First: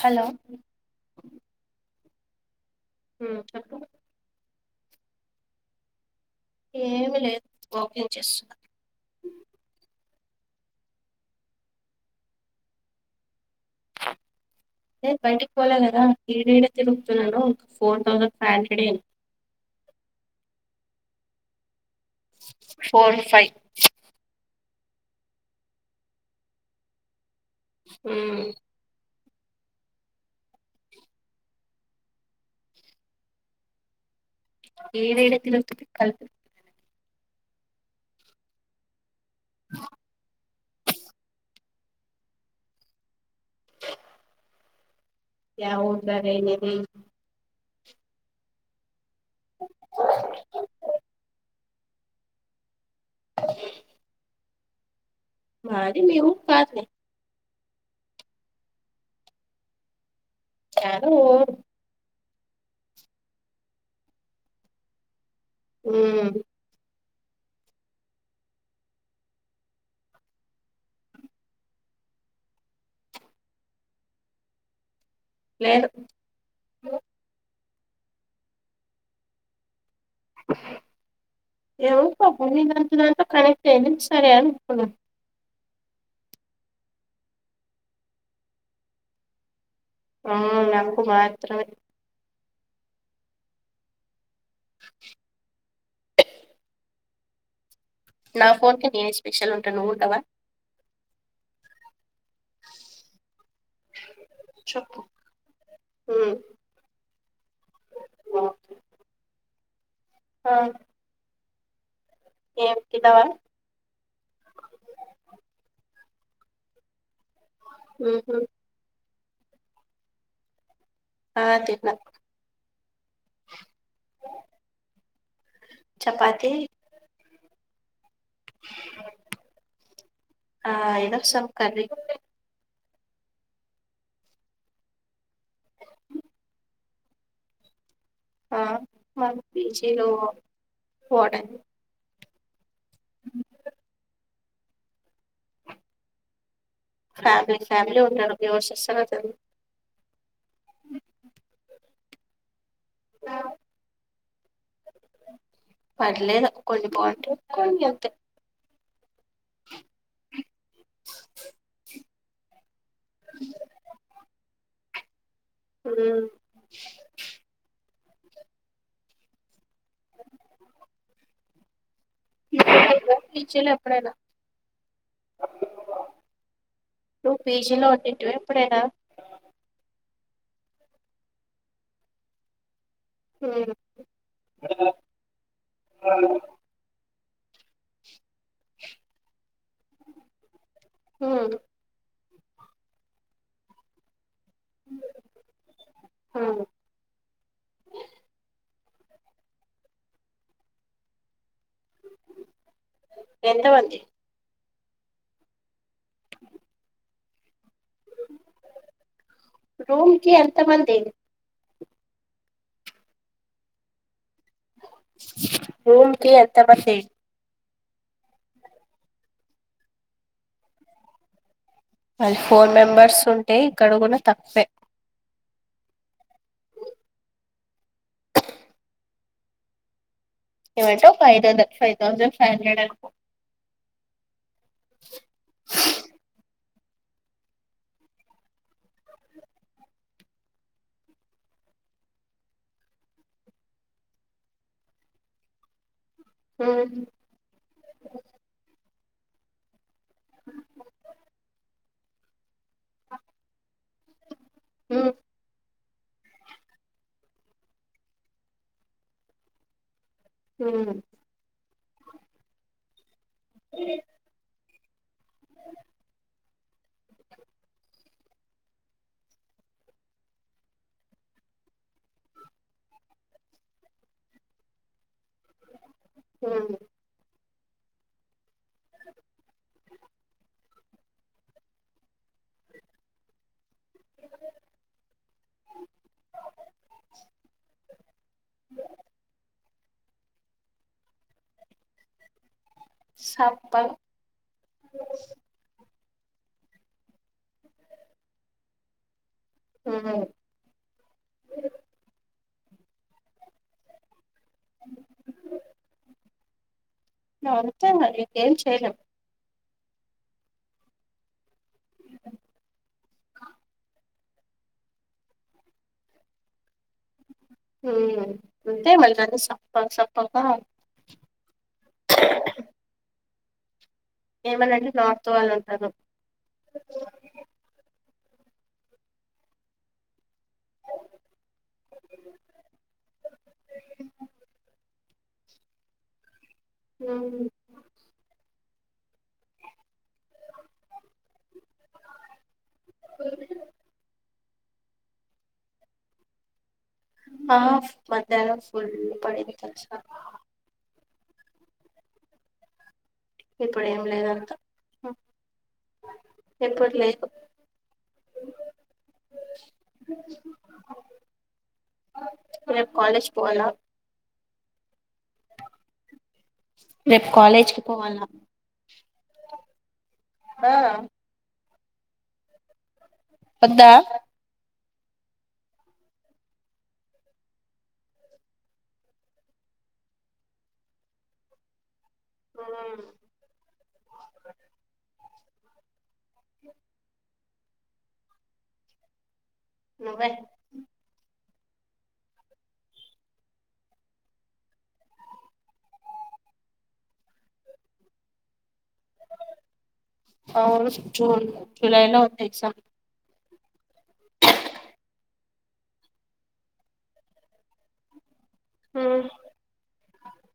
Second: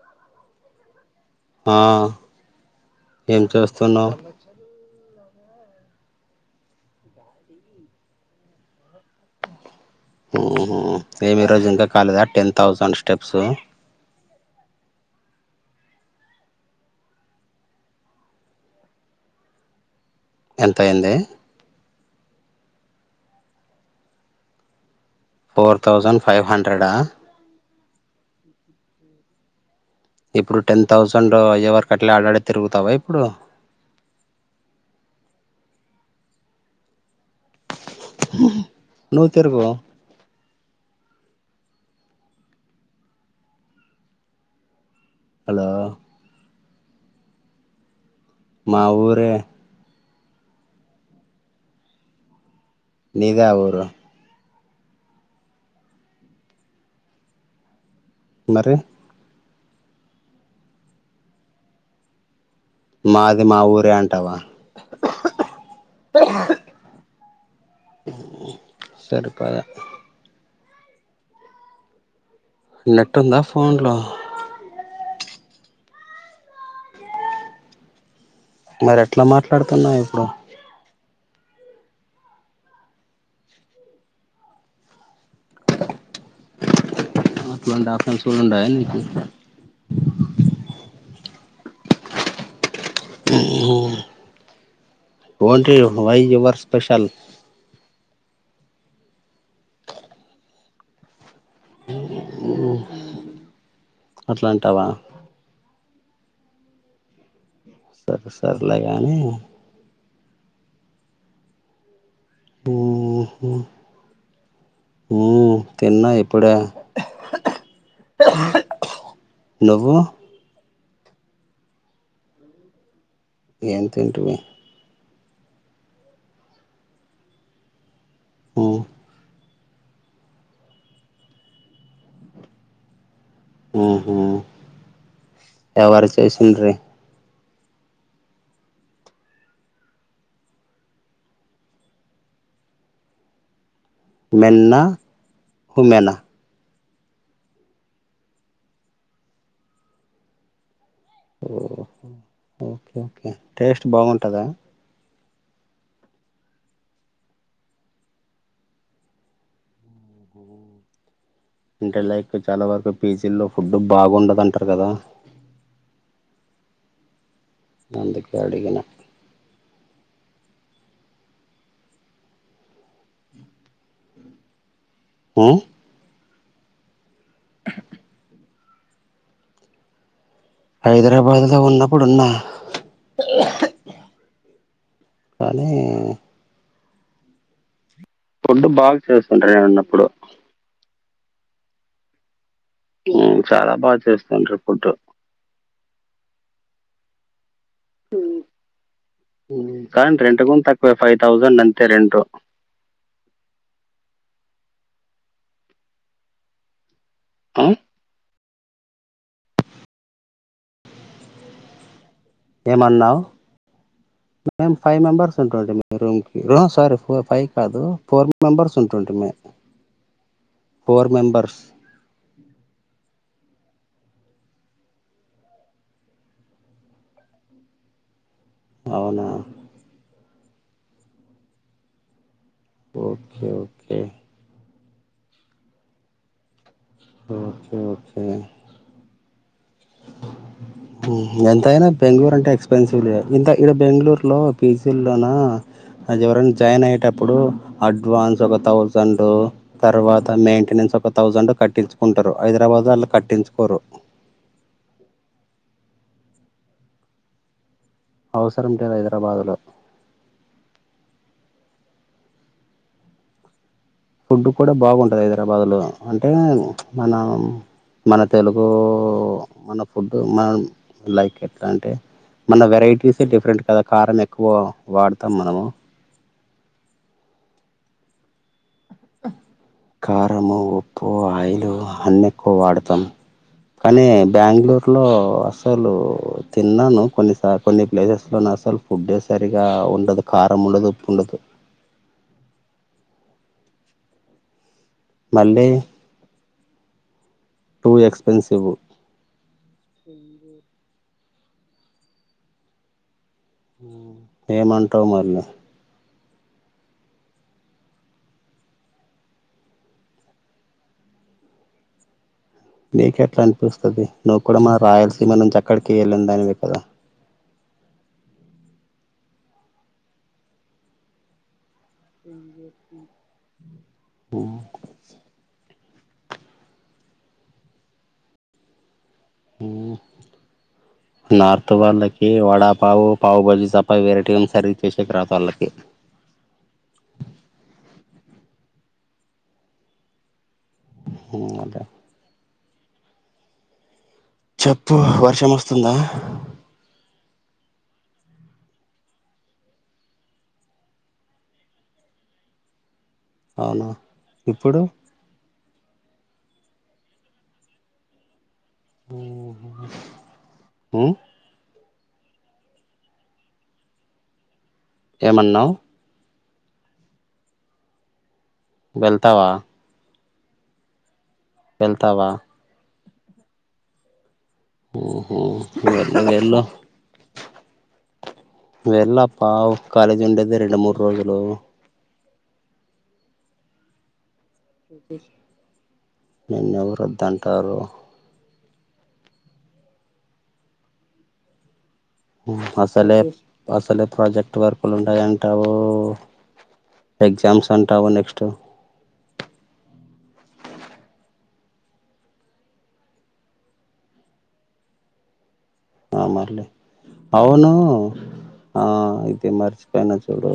Hello ఆ ఏం చేస్తున్నావు? ఏమి లేదు వాకింగ్ చేస్తున్న. ఉహు ఏమి ఈ రోజు ఇంకా కాలేదా టెన్ థౌసండ్ స్టెప్స్? నేను బయటికి పోలే కదా ఈడీడే తిరుగుతున్నాను, ఫోర్ థౌసండ్ ఫైవ్ హండ్రెడే టీవీ సాంగ్ ఎంత అయింది four five four thousand five హండ్రెడా ఉ ఇప్పుడు టెన్ థౌసండ్ అయ్యే ఎవరికు అట్లా ఆడాడే తిరుగుతావా ఇప్పుడు ఏడ ఏడ తిరుగుతుంటారు కలిసి నువ్వు తిరుగు హలో ఏ ఊరు తిరిగేది మా ఊరే పిగ్గు సౌండ్ నీదా ఏ ఊరు మాది మీ ఊరు కాదులే మరి ఏదో ఊరు మాది మా ఊరే అంటావా ఉ సరే పద నెట్ ఉందా ఫోన్లో లేదు మరి ఎట్లా మాట్లాడుతువ్ ఇప్పుడు ఎవరిదో ఫోన్లో కనెక్ట్ అయ్యింది సరే అనుకున్న అట్లాంటి ఆప్షన్స్ కూడా ఉంటాయండి ఉ నాకు మాత్రమే ఉ ఒంటి వై వర్ స్పెషల్ నా ఫోన్ కి నేనే స్పెషల్ ఉంటాను నువ్వు ఉండవా ఉ హు అట్లాంటావా ఉ సరే సరేలే గాని ఆ ఉ ఏం తిన్నావా హు తిన్న ఇప్పుడే ఉ హు నువ్వు ఆ తిన్న ఏం తింటివి చపాతి ఉ ఆ ఏదో సబ్ కర్రీ ఉ హు ఎవరు చేసిండ్రే ఆ పీజీలు పోవడానికి ఏం కర్రీ మేలా ఫిమేలా ఫ్యామిలీ ఫ్యామిలీ ఉన్నారు ఎవరు చేస్తారు అసలు ఓహో ఓకే ఓకే టేస్ట్ బాగుంటదా పర్లేదు కొన్ని బాగుంటాయి కొన్ని అంతే అంటే లైక్ చాలా వరకు పీజి లో ఫుడ్ బాగుండదు అంటారు కదా మ్ అందుకే అడిగిన పీజీలో ఎప్పుడైనా మ్ నువ్వు పీజీ లో ఉన్నింటివా ఎప్పుడైనా హైదరాబాద్ లో ఉన్నప్పుడు ఉన్నా మ్మ్ కానీ ప్రుడ్డు బాగా చేస్తుండ్రి నేనున్నప్పుడు అవును చాలా బాగా చేస్తుండ్రి ఫుడ్డు అవును కానీ రెంట్ గుణ తక్కువే ఫైవ్ థౌజండ్ అన్ ఎంత మంది ఆ రోమ్ కి ఎంత మంది ఏమన్నావ్ మేమ్ ఫైవ్ మెంబర్స్ ఉంటాంటిమి రూమ్ కి లా సారి ఫోర్ ఫైవ్ కాదు ఫోర్ మెంబర్స్ ఉంటుంటిమి ఫోర్ మెంబర్స్. మళ్ళీ ఫోర్ మెంబర్స్ ఉంటే ఇక్కడ గున తక్కువె అవునా లేదంటే five ten five thousand okay okay okay okay మ్ ఎంతయినా బెంగళూరు అంటే ఎక్స్పెన్సివ్ లే ఇంత ఈడ బెంగళూరులో పీజీల్లోన అది ఎవరనా జాయిన్ మ్మ్ అయ్యేటప్పుడు అడ్వాన్స్ ఒక థౌజ జండ్ తర్వాత మెయింటెనెన్స్ ఒక థౌసండ్ కట్టిచ్చుకుంటారు హైదరాబాద్ వాళ్ళు కట్టించుకోరు మ్మ్ అవసరం లేదు హైదరాబాదులో మ్ ఇ ఫుడ్ కూడా బాగుంటది హైదరాబాద్ లో అంటే మనం మన తెలుగు మన ఫుడ్ మనం లైక్ ఎట్లా అంటే మన వెరైటీసే డిఫరెంట్ కదా కారం ఎక్కువ వాడతాం మనము మ్ కారము ఉప్పు ఆయిలు అన్ని ఎక్కువ వాడతాం కానీ బెంగళూరు లో అసలు తిన్నాను కొన్ని సార్ కొన్ని ప్లేసెస్ లోన అసలు ఫుడ్డే సరిగా ఉండదు కారం ఉండదు ఉప్పు ఉండదు. సప్పగ మళ్ళీ టూ ఎక్స్పెన్సివ్ మ్మ్ ఏమంటావు మల్ల ఆ అంతే మరి ఏం చేయలేం నీకెట్లా అనిపిస్తది నువ్వు కూడా మా రాయలసీమ నుంచి అక్కడికి వెళ్ళింది దాని వే కదా ఉమ్ అంతే మళ్ద సప్ప సప్పకా ఏమన్నా అంటే నార్త్ వాళ్ళు ఉంటారు ఊమ్ నార్త్ వాళ్ళకి వడాపావు పావు బజ్జి తపా వేరైటి ఏ సరిగ్గా చేసేది రాదు వాళ్ళకి అవును ఊమ్ అదే [unintelligible] చెప్పు వర్షం వస్తుందా ఆ మధ్యాహ్నాం ఫుల్ పడింది తెల్సా ఇప్పుడు అవునా ఏం లేదంతా ఇప్పుడు ఇప్పుడు లేదు ఉమ్ రేప్ కాలేజీకి పోవాలా ఏమన్నావ్ రేపు కాలేజ్ కి పోవాలా వెళ్తావా ఆడా వెళ్తావా వద్దా ఊహు వద్దులే వెళ్ళు వెళ్ళుప్ప కాలేజీ ఉండేది రెండు మూడు రోజులు ఉమ్ నీన్ను ఎవరు వద్దంటారు నువ్వే అసలే అసలే ప్రాజెక్ట్ వర్కు లు ఉంటాయి అంటావు ఎగ్జామ్స్ అంటావు నెక్స్ట్ అవును జూన్ జులైలో ఉంది ఎగ్జామ్ ఆ మరిలే అవును ఆ ఉమ్. ఇది మర్చిపోయినా ఇప్పుడు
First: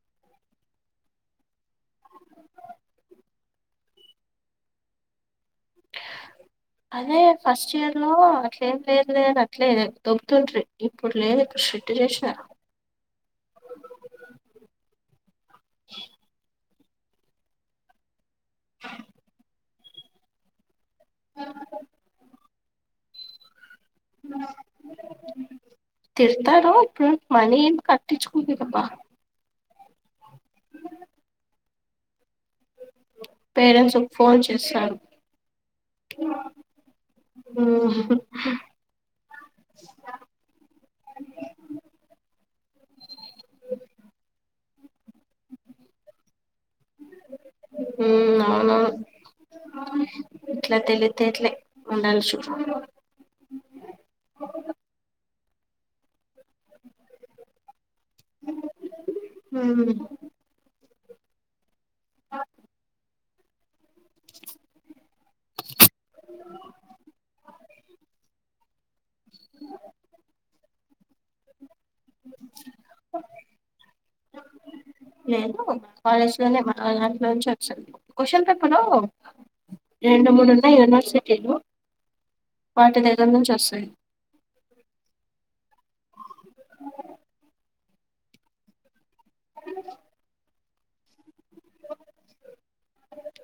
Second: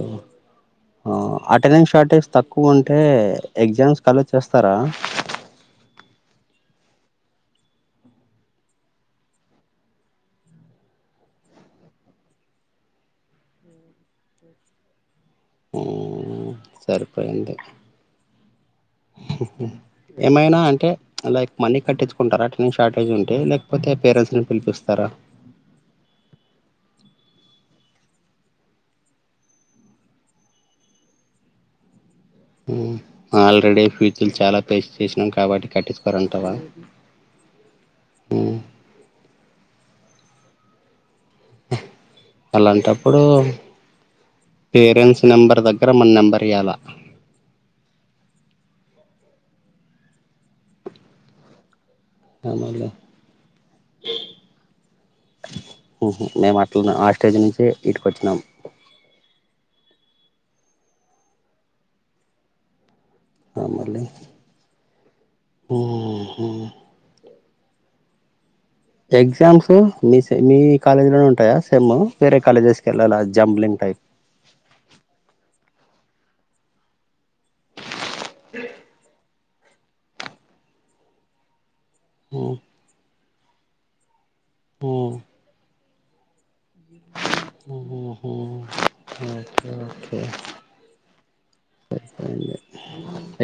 ఆ అటెండెన్స్ షార్టేజ్ తక్కువ ఉంటే ఎగ్జామ్స్ ఎల్లో చేస్తారా అదే ఫస్ట్ ఇయర్ లో అట్లేం లేదు లే గాని అట్లే దొబ్బతుంట్రి ఇప్పుడు లేదు చిట్టిలు వేసిన్నారా అమ్ ఉమ్ సరిపోయింది. ఏమైనా అంటే లైక్ మనీ కట్టించుకుంటారా అటెండెన్స్ షార్టేజ్ ఉంటే లేక కపోతే పేరెంట్స్ నీ పిలిపిస్తారా తిడతారు ఇప్పుడు మనీ ఎం కటించ్చు కోలేరబ్బ ఉమ్ ఆల్రెడీ పేరెంట్స్ ఫ్యూచింగ్ ఫోన్ చాలా పేస్ చేస్తారు చేసినాం కాబట్టి కట్టించు కోరంటావా ఓ అ అలాంటప్పుడు పేరెంట్స్ అందరి దగ్గర మన నెంబర్ ఇయ్యాలా మ్మ్ అవునవును ఇట్లా తెలివితేట్లే ఉండచ్చు మళ్ళీ ఉహు మేము అట్లానే ఆ స్టేజ్ నుంచే ఇటికి వచ్చినాం మ్మ్ ఆ [inaudible] ఆ మళ్ళీ ఆహ ఎగ్జామ్స్ మీస్ మీ మీ కాలేజీలోనే ఉంటాయా సెమ్ వేరే కాలేజెస్కి వెళ్ళాలా జంబ్లింగ్ టైప్ నేను కాలేజ్ లోనే మన దాంట్లో నుంచే వచ్చాను క్వశ్చన్ పేపరు రెండు మూడు ఉన్నాయి యూనివర్సిటీలు ఎక్కడ నుంచి వస్తాయి ఆ ఆహ ఓకే ఓకే సరే సరే అండి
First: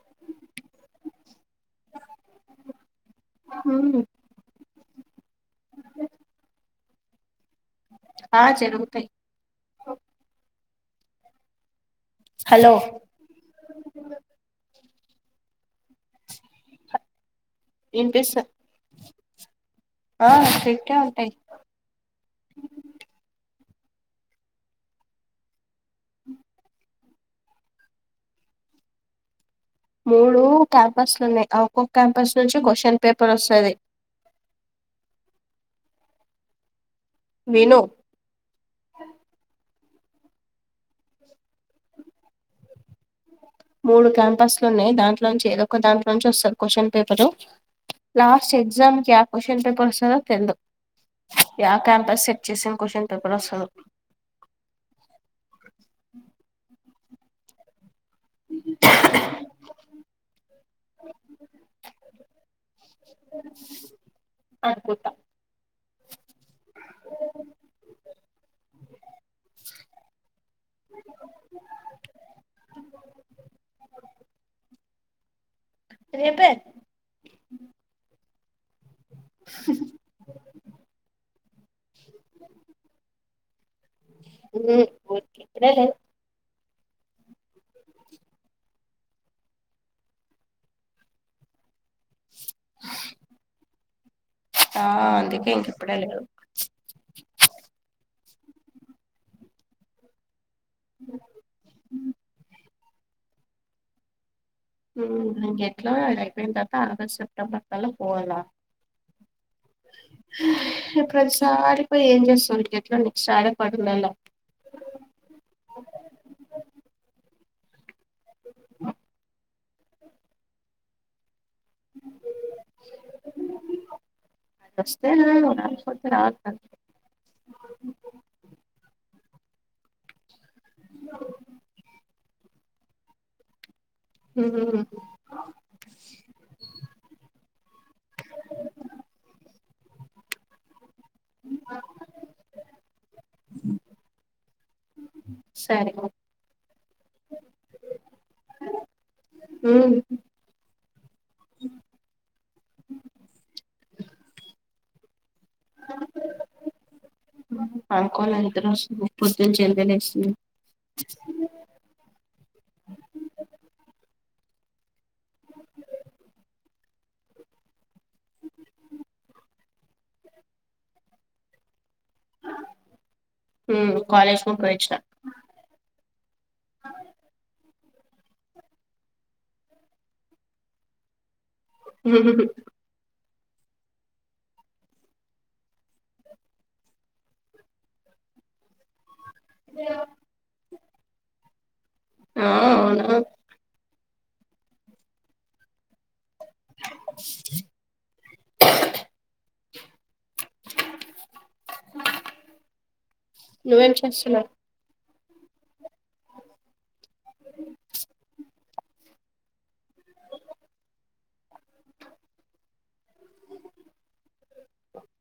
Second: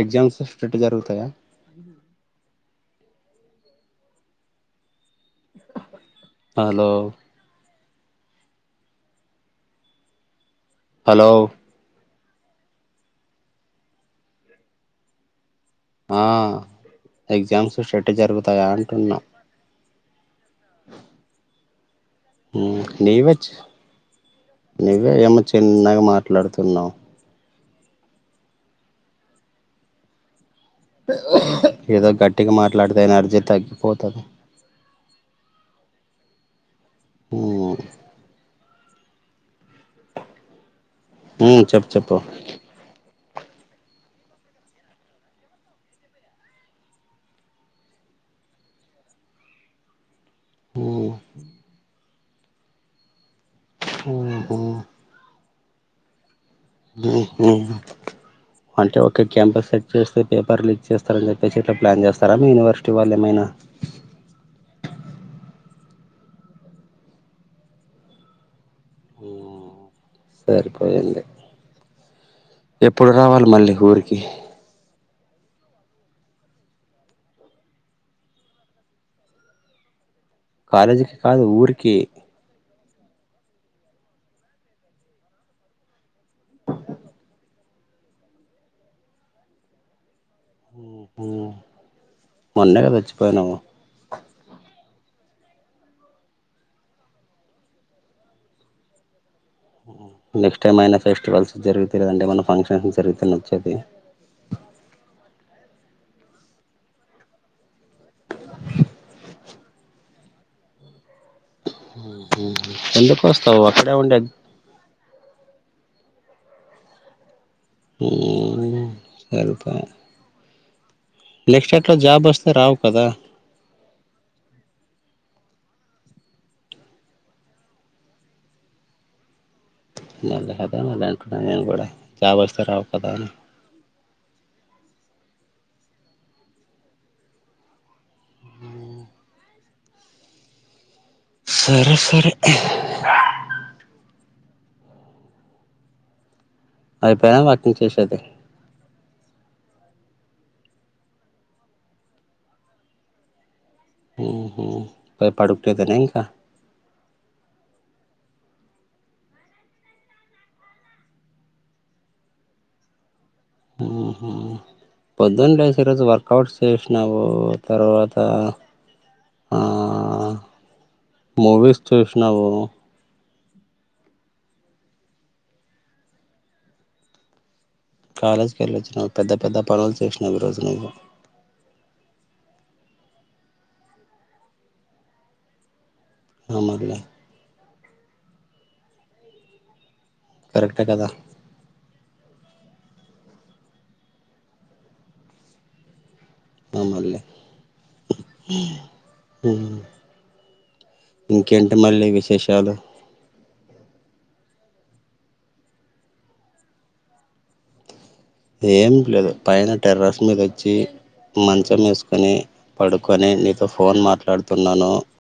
ఎగ్జామ్స్ స్టిట్ జరుగుతాయా అవును నాదేత్ హలో హా జరుతాయి హలో హలో ఆ ఎగ్జామ్స్ స్ట్రిట్ వినిపిస్తా జరుగుతాయా అంటున్నా ఆ స్ట్రిట్టే ఉంటాయి నీవే నువ్వే ఏమో చిన్నగా మాట్లాడుతున్నావు మూడు క్యాంపస్ లు ఉన్నాయి ఆ ఒక్కొక్క ఏదో క్యాంపస్ గట్టిగా నుంచి క్వశ్చన్ మాట్లాడితే పేపర్ ఎనర్జీ వస్తాది తగ్గిపోతది ఉనా విను మ్మ్ చెప్పు చెప్పు మూడు క్యాంపస్లు ఉన్నాయి దాంట్లో నుంచి ఏదో ఒక దాంట్లో నుంచి వస్తాది క్వశ్చన్ పేపరు లాస్ట్ ఎగ్జామ్ కీ యా క్వశ్చన్ పేపర్స్ సొ తెల్దు ఆ క్యాంపస్ సెట్ చేసిన క్వశ్చన్ పేపర్ వస్తాదో ఉనా ఉహు అంటే ఒకే క్యాంపస్ సెట్ చేస్తే పేపర్లు లిక్ చేస్తారని చెప్పెసి ఇట్లా ప్లాన్ చేస్తారా యూనివర్ అనుకుంటా సరిపోయింది ఎప్పుడు రావాలి మళ్ళీ ఊరికి రేపే కాలేజ్ కి కాదు ఊరికి ఇప్పుడే ను ఆ మొన్నే కదా వచ్చిపోయినాము ఏంటి ఇప్పుడేనా నెక్స్ట్ ఏమైనా ఫెస్టివల్స్ జరుగుతాయి కదండి ఏమన్న ఫంక్షన్స్ పెరుగుతేనే వచ్చెది ఉమ్ ఇంక ఎట్లా అది అయిపోయిన్తరత ఆగస్ట్ సెప్టెంబర్ కల్ల పోవల్ల సా ప్రతిసారి పోయి ఏం చేస్తవ్ ఎక్కడికి ఎందుకు ప్రతిసారే వస్తావు పార్టీ అక్కడే కెల్ల ఉండే [unintelligible] ఊమ్ ఎల్త నేక్సలేట్లో జాబ్ వస్తే రావు కదా [inaudible] కొడితే రాకు మరి మ కదా మళ్ళ అనుకున్నాను నేను కూడ జాబ్ వస్తే రావు కదా అని ఊమ్ ఆ సరె సరే సరె పొ అయిపోనా వా కుతస్తదే [unintelligible] ఉమ్ ఉహు పై పడుకెదనే ఇంక [unintelligible] పడ్కోల నిద్రస్తుంది పొద్దునుంచి నెక్స్ట్ [unintelligible] ఊహు పొద్దున్నలేసి ఈరోజు వర్కౌట్ చేశినావు తర్వాత ఆ మూవీస్ చూశినావు ఉమ్ కాలేజ్ కు పోయి అచ్చిన కాలేజీకి వెళ్ళొచ్చినవ్ పెద్ద పెద్ద పనులు చేసినవ్ ఈ రోజు నువ్వు హ అ మల్ల ఏ కరెక్టే కదా ఆ అవున ఆ మల్ల ఊమ్ ఉమ్ ఇంకేంటి మళ్ళీ విశేషాలు నువ్వేం చేస్తున్నావ్ ఏం లేదు పైన టెర్రస్ మీద అచ్చి మంచం ఏసుకొని పడుకొని నీతో ఫోన్ మాట్లాడుతున్నాను